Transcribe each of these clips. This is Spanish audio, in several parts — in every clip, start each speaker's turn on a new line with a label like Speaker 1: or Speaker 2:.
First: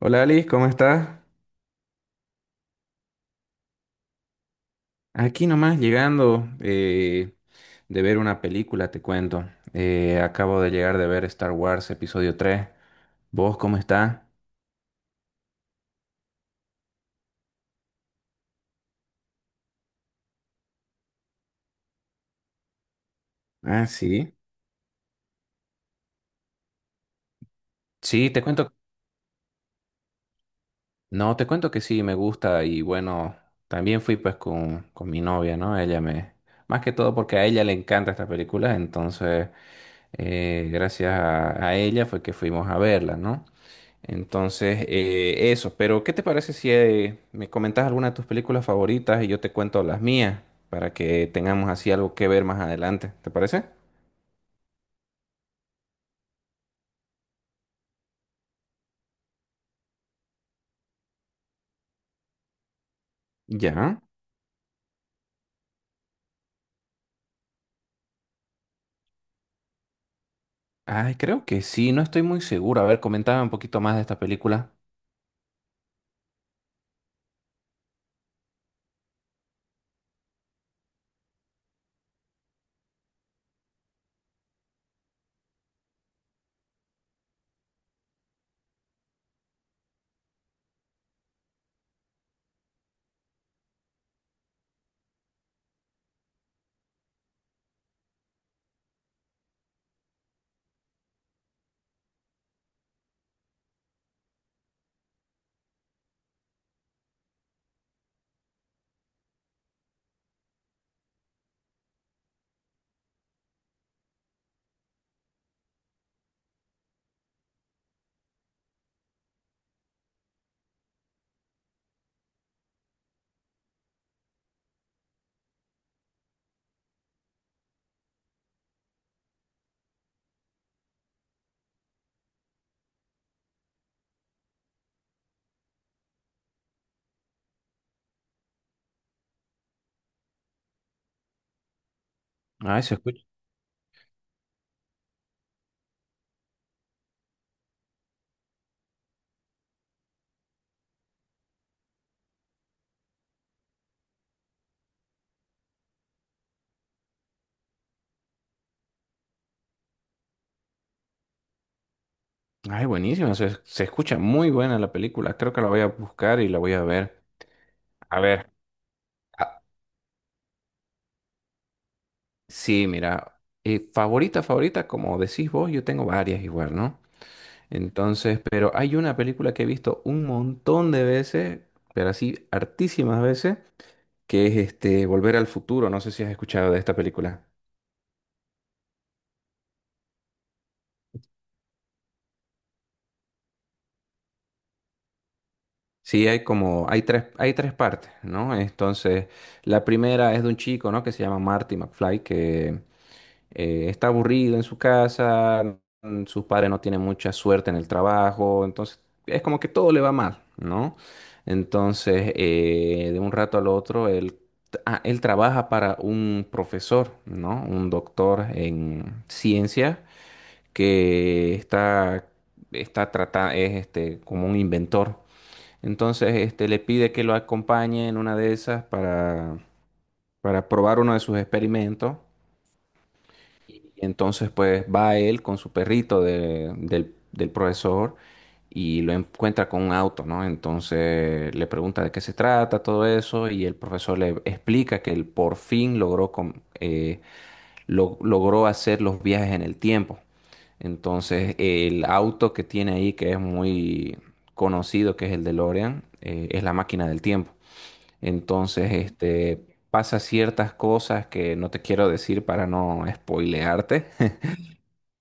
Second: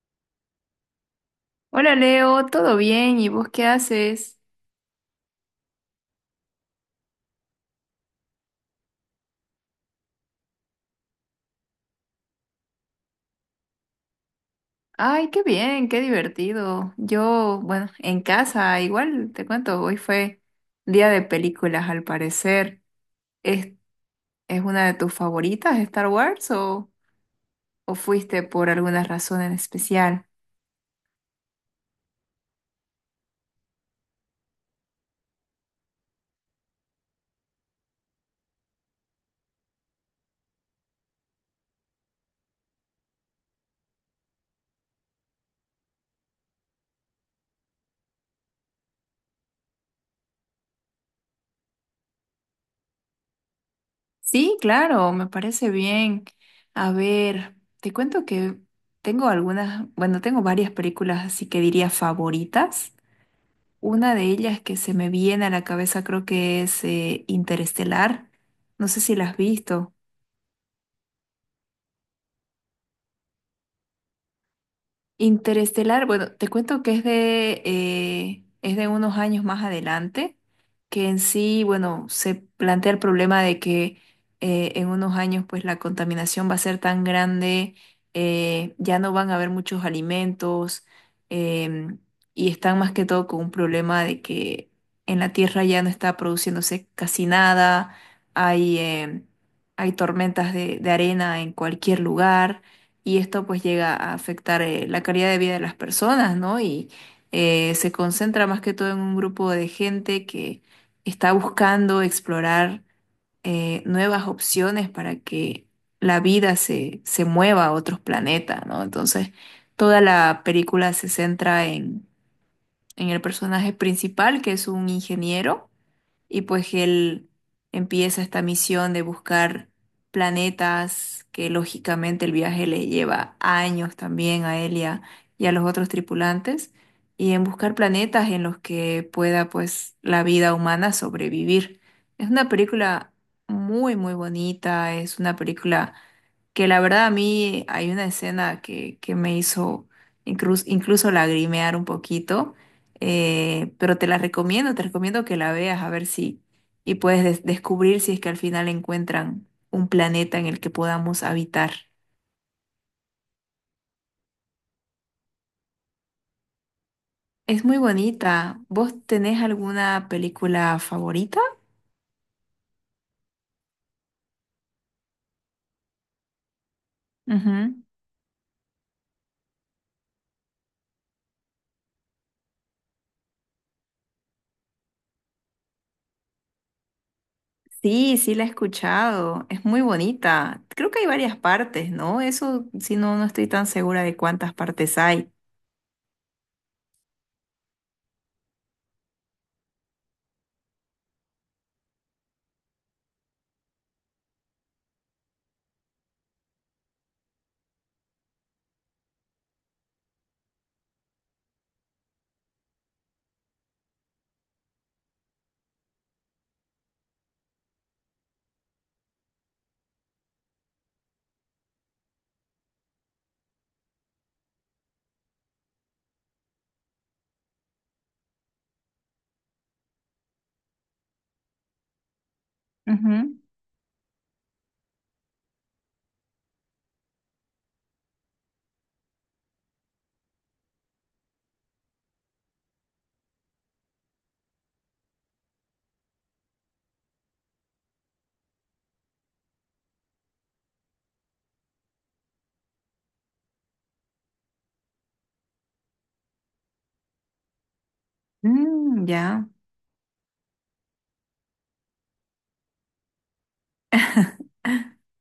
Speaker 1: Hola Alice, ¿cómo estás?
Speaker 2: Hola Leo, ¿todo bien? ¿Y vos qué haces?
Speaker 1: Aquí nomás llegando de ver una película, te cuento. Acabo de llegar de ver Star Wars Episodio 3. ¿Vos cómo estás?
Speaker 2: Ay, qué bien, qué divertido. Yo, bueno, en casa, igual te cuento, hoy fue día de películas al parecer. ¿Es,
Speaker 1: Ah, sí.
Speaker 2: ¿Es una de tus favoritas, Star Wars, o
Speaker 1: Sí,
Speaker 2: fuiste
Speaker 1: te
Speaker 2: por
Speaker 1: cuento.
Speaker 2: alguna razón en especial?
Speaker 1: No, te cuento que sí, me gusta y bueno, también fui pues con mi novia, ¿no? Ella me... Más que todo porque a ella le encanta esta película, entonces gracias a ella fue que fuimos a verla, ¿no? Entonces, eso. Pero, ¿qué te parece si me comentas alguna de tus películas favoritas y yo te cuento las mías para que tengamos así algo que ver más adelante? ¿Te parece?
Speaker 2: Sí, claro, me parece bien. A ver, te cuento que tengo algunas, bueno, tengo varias películas, así que diría favoritas.
Speaker 1: Ya.
Speaker 2: Una de ellas que se me viene a la cabeza creo que es Interestelar. No sé si la has visto.
Speaker 1: Ay, creo que sí, no estoy muy seguro. A ver, comentaba un poquito más de esta película.
Speaker 2: Interestelar, bueno, te cuento que es es de unos años más adelante, que en sí, bueno, se plantea el problema de que en unos años pues la contaminación va a ser tan grande, ya no van a haber muchos alimentos, em, y están más que todo con un problema de que en la Tierra ya no está produciéndose casi nada, hay, em, hay tormentas de arena en cualquier lugar y esto pues llega a afectar la calidad de vida de las personas, ¿no? Y se concentra más que todo en un grupo de gente que está buscando explorar nuevas opciones para que la vida se mueva a otros planetas, ¿no? Entonces, toda la película se centra en el personaje principal, que es un ingeniero y pues él empieza esta misión de buscar planetas, que lógicamente el viaje le lleva años también a él y a los otros tripulantes, y en buscar planetas en los que pueda pues la vida humana sobrevivir. Es una
Speaker 1: Ay, se
Speaker 2: película
Speaker 1: escucha.
Speaker 2: muy, muy bonita, es una película que la verdad a mí hay una escena que me hizo incluso, incluso lagrimear un poquito, pero te la recomiendo, te recomiendo que la veas a ver si y puedes descubrir si es que al final encuentran un planeta en el que podamos habitar.
Speaker 1: Ay, buenísimo. Se escucha muy buena la película. Creo que la voy a buscar y la voy a ver.
Speaker 2: Es muy
Speaker 1: A ver.
Speaker 2: bonita. ¿Vos tenés
Speaker 1: ah,
Speaker 2: alguna película favorita?
Speaker 1: sí, mira. Favorita, favorita, como decís vos, yo tengo varias igual, ¿no?
Speaker 2: Ujú.
Speaker 1: Entonces, pero hay una película que he visto un montón de veces, pero así hartísimas veces, que es este Volver al Futuro. No sé si has escuchado de esta película.
Speaker 2: Sí, sí la he escuchado. Es muy bonita. Creo que hay varias partes, ¿no? Eso, si no, no estoy tan segura de cuántas partes hay.
Speaker 1: Sí, hay como, hay tres partes, ¿no? Entonces, la primera es de un chico, ¿no? Que se llama Marty McFly, que está aburrido en su casa, sus padres no tienen mucha suerte en el trabajo, entonces es como que todo le va mal, ¿no? Entonces, de un rato al otro, él trabaja para un profesor, ¿no? Un doctor en ciencias que es este, como un inventor. Entonces, este, le pide que lo acompañe en una de esas para probar uno de sus experimentos.
Speaker 2: Ujú.
Speaker 1: Y entonces pues va él con su perrito del profesor y lo encuentra con un auto, ¿no? Entonces le pregunta de qué se trata, todo eso, y el profesor le explica que él por fin eh, logró hacer los viajes en el tiempo. Entonces, el auto que tiene ahí, que es muy conocido, que es el DeLorean, es la máquina del tiempo. Entonces,
Speaker 2: Mm, ya.
Speaker 1: este, pasa ciertas cosas que no te quiero decir para no spoilearte,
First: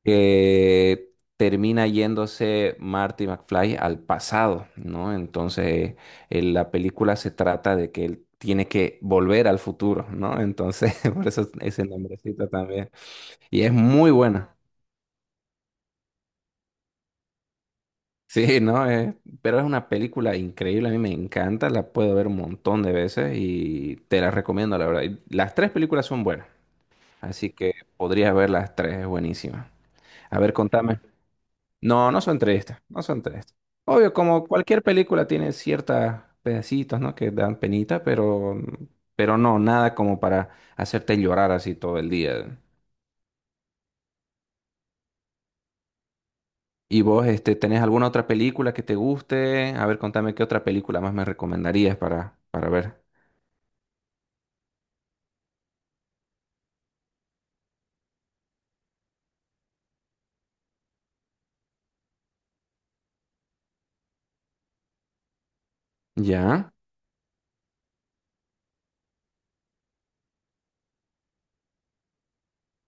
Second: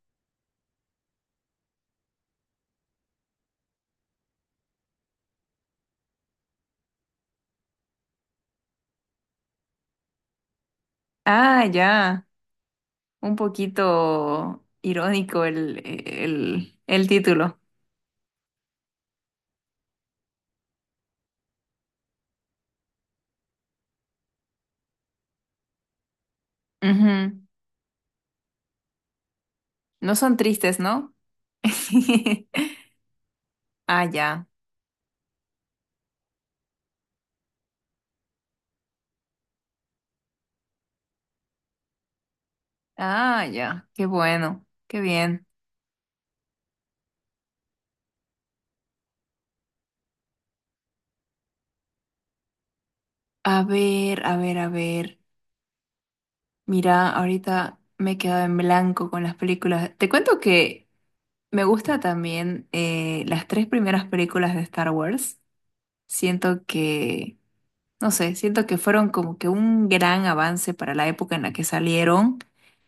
Speaker 1: que termina yéndose Marty McFly al pasado, ¿no? Entonces, la película se trata de que él tiene que volver al futuro, ¿no? Entonces, por eso
Speaker 2: Ah,
Speaker 1: ese
Speaker 2: ya.
Speaker 1: nombrecito también.
Speaker 2: Un
Speaker 1: Y es muy buena.
Speaker 2: poquito irónico el título.
Speaker 1: Sí, ¿no? Pero es una película increíble, a mí me encanta, la puedo ver un montón de veces y te la recomiendo, la verdad. Y Las tres películas son buenas,
Speaker 2: Ujú.
Speaker 1: así que podrías ver las tres, es buenísima.
Speaker 2: No son
Speaker 1: A ver,
Speaker 2: tristes,
Speaker 1: contame.
Speaker 2: ¿no?
Speaker 1: No, no son tres estas, no son tres.
Speaker 2: Ah,
Speaker 1: Obvio,
Speaker 2: ya.
Speaker 1: como cualquier película tiene ciertos pedacitos, ¿no? Que dan penita, pero no, nada como para hacerte llorar así todo el día.
Speaker 2: Ah, ya. Qué bueno. Qué bien.
Speaker 1: ¿Y vos, este, tenés alguna otra película que te guste? A ver, contame qué otra película más me recomendarías para ver.
Speaker 2: A ver, a ver, a ver. Mira, ahorita me he quedado en blanco con las películas. Te cuento que me gusta también las tres primeras películas de Star Wars. Siento
Speaker 1: ¿Ya?
Speaker 2: que no sé, siento que fueron como que un gran avance para la época en la que salieron.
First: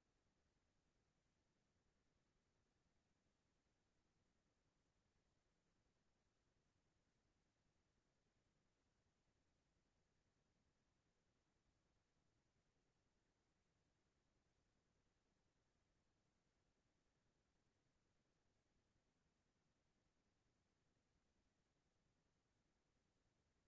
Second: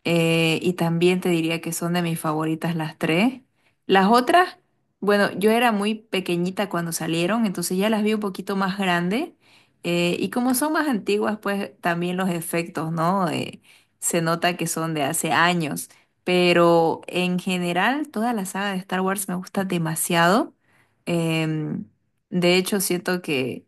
Speaker 2: Eh, y también te diría que son de mis favoritas las tres. Las otras, bueno, yo era muy pequeñita cuando salieron, entonces ya las vi un poquito más grande. Eh, y como son más antiguas, pues también los efectos, ¿no? Se nota que son de hace años. Pero en general, toda la saga de Star Wars me gusta demasiado. em, de hecho, siento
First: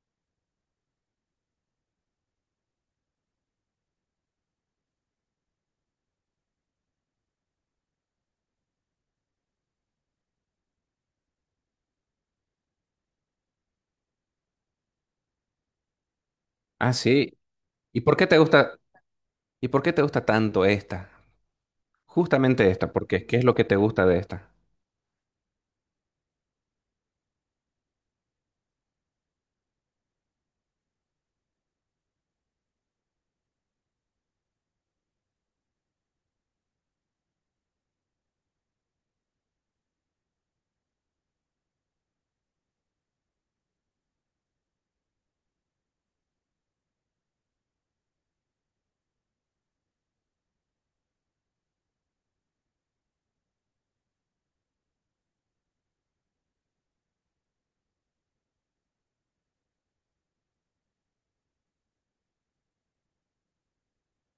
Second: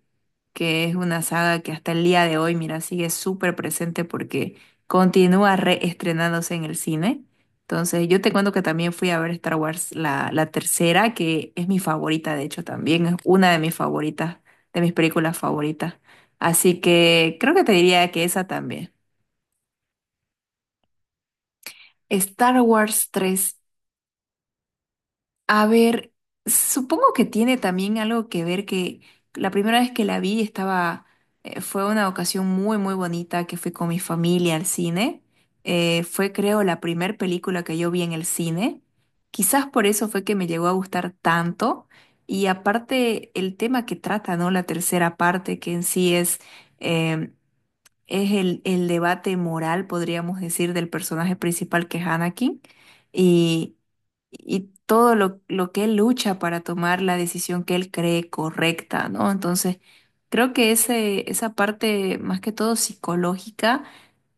Speaker 2: que es una saga que hasta el día de hoy, mira, sigue súper presente porque continúa reestrenándose en el cine. Entonces, yo te cuento que también fui a ver Star Wars, la tercera, que es mi favorita, de hecho, también es una de mis favoritas, de mis películas favoritas. Así
Speaker 1: Ah,
Speaker 2: que
Speaker 1: sí.
Speaker 2: creo que te
Speaker 1: ¿Y
Speaker 2: diría
Speaker 1: por
Speaker 2: que
Speaker 1: qué te
Speaker 2: esa
Speaker 1: gusta,
Speaker 2: también.
Speaker 1: y por qué te gusta tanto esta?
Speaker 2: Star
Speaker 1: Justamente esta,
Speaker 2: Wars
Speaker 1: porque ¿qué es
Speaker 2: tres.
Speaker 1: lo que te gusta de esta?
Speaker 2: A ver, supongo que tiene también algo que ver que la primera vez que la vi estaba, fue una ocasión muy, muy bonita que fui con mi familia al cine. Fue, creo, la primera película que yo vi en el cine. Quizás por eso fue que me llegó a gustar tanto. Y aparte, el tema que trata, ¿no? La tercera parte, que en sí eh, es el debate moral, podríamos decir, del personaje principal que es Anakin y todo lo que él lucha para tomar la decisión que él cree correcta, ¿no? Entonces, creo que esa parte más que todo psicológica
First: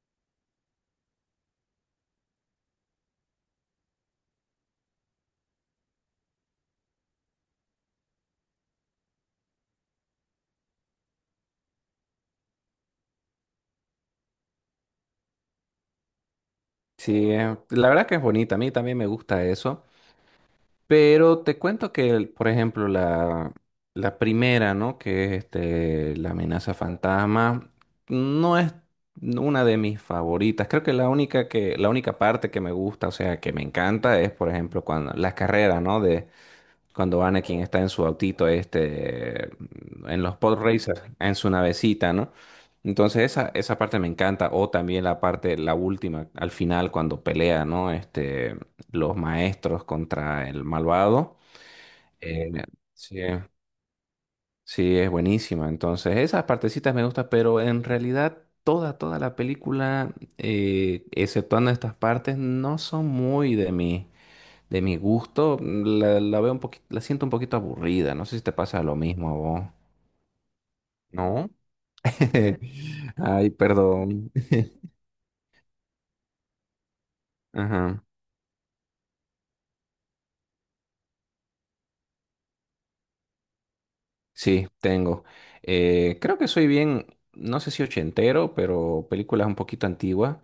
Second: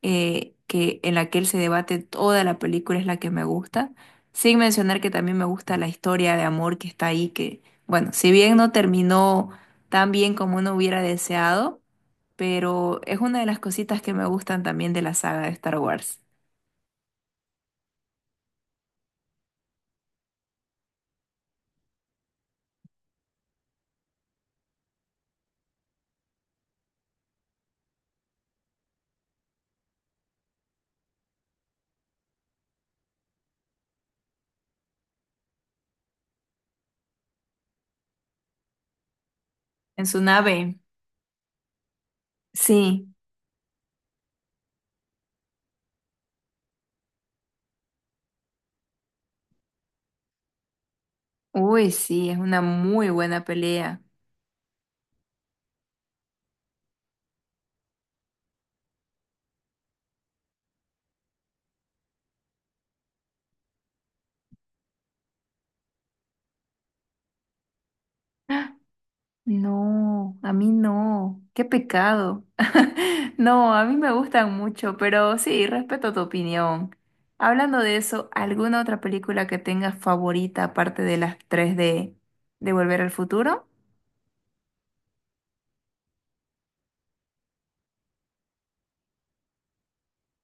Speaker 2: en la que él se debate toda la película es la que me gusta, sin mencionar que también me gusta la historia de amor que está ahí, que, bueno, si bien no terminó tan bien como uno hubiera deseado, pero es una de las cositas que me gustan también de la saga de Star Wars.
Speaker 1: Sí, la verdad que es bonita, a mí también me gusta eso. Pero te cuento que, por ejemplo, la primera, ¿no? Que es este, la amenaza fantasma, no es una de mis favoritas. Creo que, la única parte que me gusta, o sea, que me encanta es, por ejemplo, cuando las carreras, ¿no? Cuando Anakin está en su autito, este,
Speaker 2: En su
Speaker 1: en los pod
Speaker 2: nave.
Speaker 1: racers, en su navecita, ¿no?
Speaker 2: Sí.
Speaker 1: Entonces esa parte me encanta. O también la parte, la última, al final, cuando pelea, ¿no? Este, los maestros contra el malvado.
Speaker 2: Uy, sí, es
Speaker 1: Eh,
Speaker 2: una muy
Speaker 1: sí,
Speaker 2: buena pelea.
Speaker 1: sí, es buenísima. Entonces esas partecitas me gustan, pero en realidad toda la película, exceptuando estas partes, no son muy de mí. De mi gusto, la veo un poquito, la siento un poquito aburrida. No sé si te pasa lo mismo a vos.
Speaker 2: No, a mí no.
Speaker 1: ¿No?
Speaker 2: Qué pecado.
Speaker 1: Ay,
Speaker 2: No, a mí me
Speaker 1: perdón.
Speaker 2: gustan mucho, pero sí, respeto tu opinión. Hablando de
Speaker 1: Ajá.
Speaker 2: eso, ¿alguna otra película que tengas favorita aparte de las tres de Volver al Futuro?
Speaker 1: Sí, tengo. Creo que soy bien, no sé si ochentero, pero películas un poquito antiguas.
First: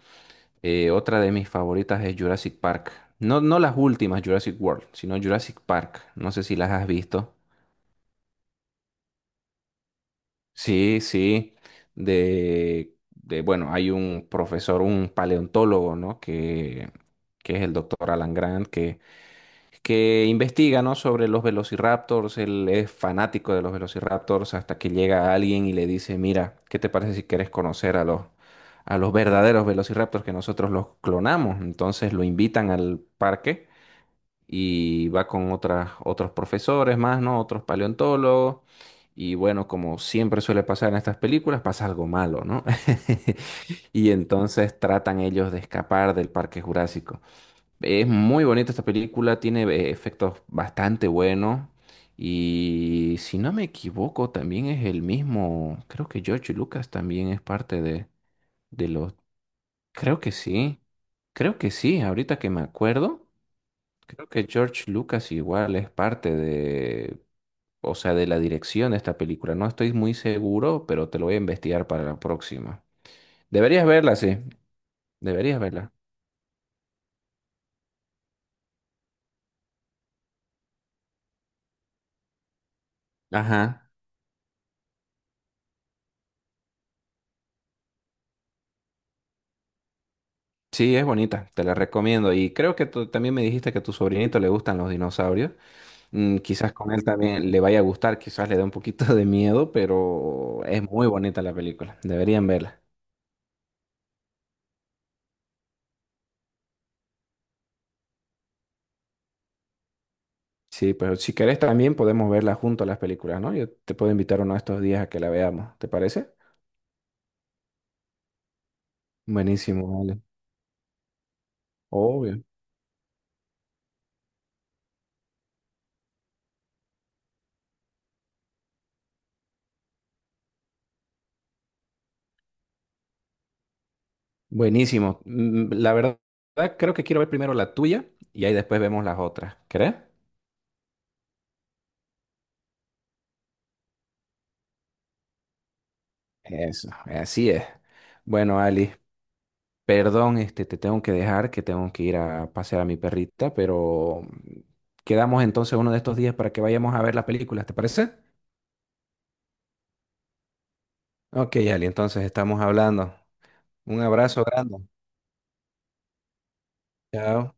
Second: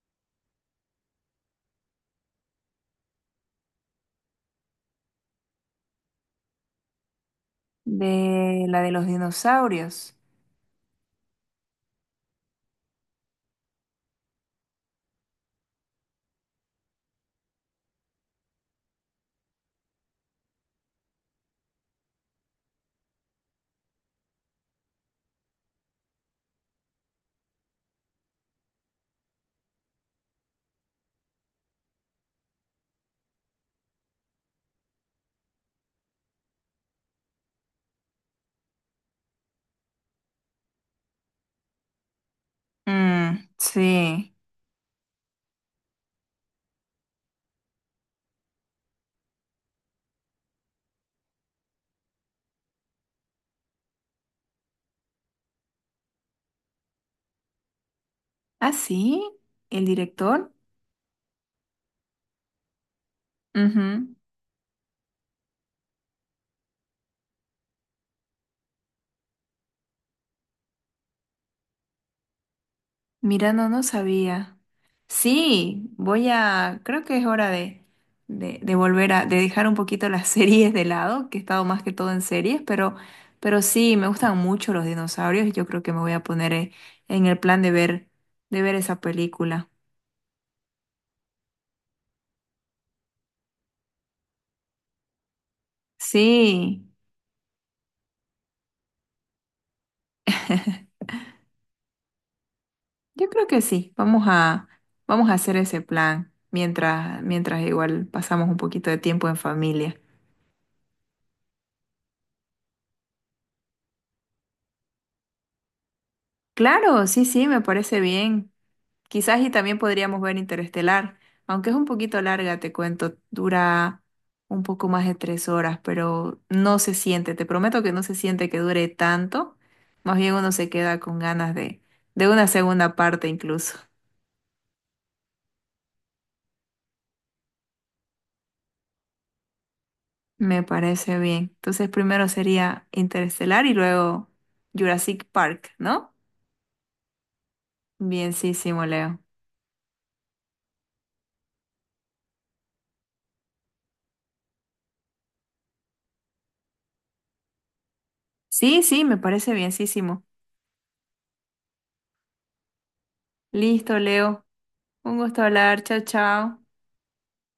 Speaker 1: Otra de mis favoritas es Jurassic Park. No, no las últimas Jurassic World, sino Jurassic Park. No sé si las has visto.
Speaker 2: De la de los dinosaurios.
Speaker 1: Sí, sí, bueno, hay un profesor, un paleontólogo, ¿no? Que es el doctor Alan Grant, que investiga, ¿no? Sobre los velociraptors, él es fanático de los velociraptors hasta que llega alguien y le dice, mira, ¿qué te parece si quieres conocer a a los verdaderos velociraptors que nosotros los clonamos? Entonces lo invitan al parque y va con otras, otros profesores más, ¿no? Otros paleontólogos. Y bueno, como siempre suele pasar en estas películas, pasa algo malo, ¿no?
Speaker 2: Mm,
Speaker 1: Y
Speaker 2: sí.
Speaker 1: entonces tratan ellos de escapar del Parque Jurásico. Es muy bonita esta película, tiene efectos bastante buenos. Y si no me equivoco, también es el mismo, creo que George Lucas también es parte
Speaker 2: ¿Ah,
Speaker 1: de los,
Speaker 2: sí? ¿El
Speaker 1: creo que
Speaker 2: director?
Speaker 1: sí, creo que sí, ahorita que me acuerdo.
Speaker 2: Ujú.
Speaker 1: Creo que George Lucas igual es parte de, o sea, de la dirección de esta película. No estoy muy seguro, pero te lo voy a investigar para la próxima.
Speaker 2: Mira, no, no
Speaker 1: Deberías verla, sí.
Speaker 2: sabía.
Speaker 1: Deberías
Speaker 2: Sí,
Speaker 1: verla.
Speaker 2: voy a, creo que es hora de volver a, de dejar un poquito las series de lado, que he estado más que todo en series, pero
Speaker 1: Ajá.
Speaker 2: sí, me gustan mucho los dinosaurios y yo creo que me voy a poner en el plan de ver esa película.
Speaker 1: Sí, es bonita. Te la recomiendo. Y creo que tú también me dijiste que a tu sobrinito le gustan los dinosaurios. Mm, quizás
Speaker 2: Sí,
Speaker 1: con él también le vaya a gustar, quizás le dé un poquito de miedo, pero es muy bonita la película. Deberían verla.
Speaker 2: yo creo que sí. Vamos a, vamos a hacer ese plan mientras, mientras igual pasamos un poquito de tiempo en familia.
Speaker 1: Sí, pero si querés también podemos verla junto a las películas, ¿no? Yo te puedo invitar uno de estos días a que la veamos. ¿Te parece?
Speaker 2: Claro, sí, sí, me parece bien. Quizás y también
Speaker 1: Buenísimo, vale.
Speaker 2: podríamos ver Interestelar, aunque es un poquito
Speaker 1: Obvio.
Speaker 2: larga, te cuento, dura un poco más de 3 horas, pero no se siente, te prometo que no se siente que dure tanto, más bien uno se queda con ganas de una segunda parte incluso.
Speaker 1: Buenísimo. Mm, La verdad, creo que quiero ver primero la tuya y ahí después vemos las otras. ¿Crees?
Speaker 2: Me parece bien. Entonces primero sería Interestelar y luego Jurassic Park, ¿no?
Speaker 1: Eso, así es. Bueno,
Speaker 2: Bienísimo,
Speaker 1: Ali,
Speaker 2: Leo.
Speaker 1: perdón, este, te tengo que dejar, que tengo que ir a pasear a mi perrita, pero quedamos entonces uno de estos días para que vayamos a ver la película, ¿te parece?
Speaker 2: Sí, sí, me parece bienísimo.
Speaker 1: Ok, Ali, entonces estamos hablando.
Speaker 2: Listo,
Speaker 1: Un abrazo
Speaker 2: Leo.
Speaker 1: grande.
Speaker 2: Un gusto hablar. Chao, chao.
Speaker 1: Chao.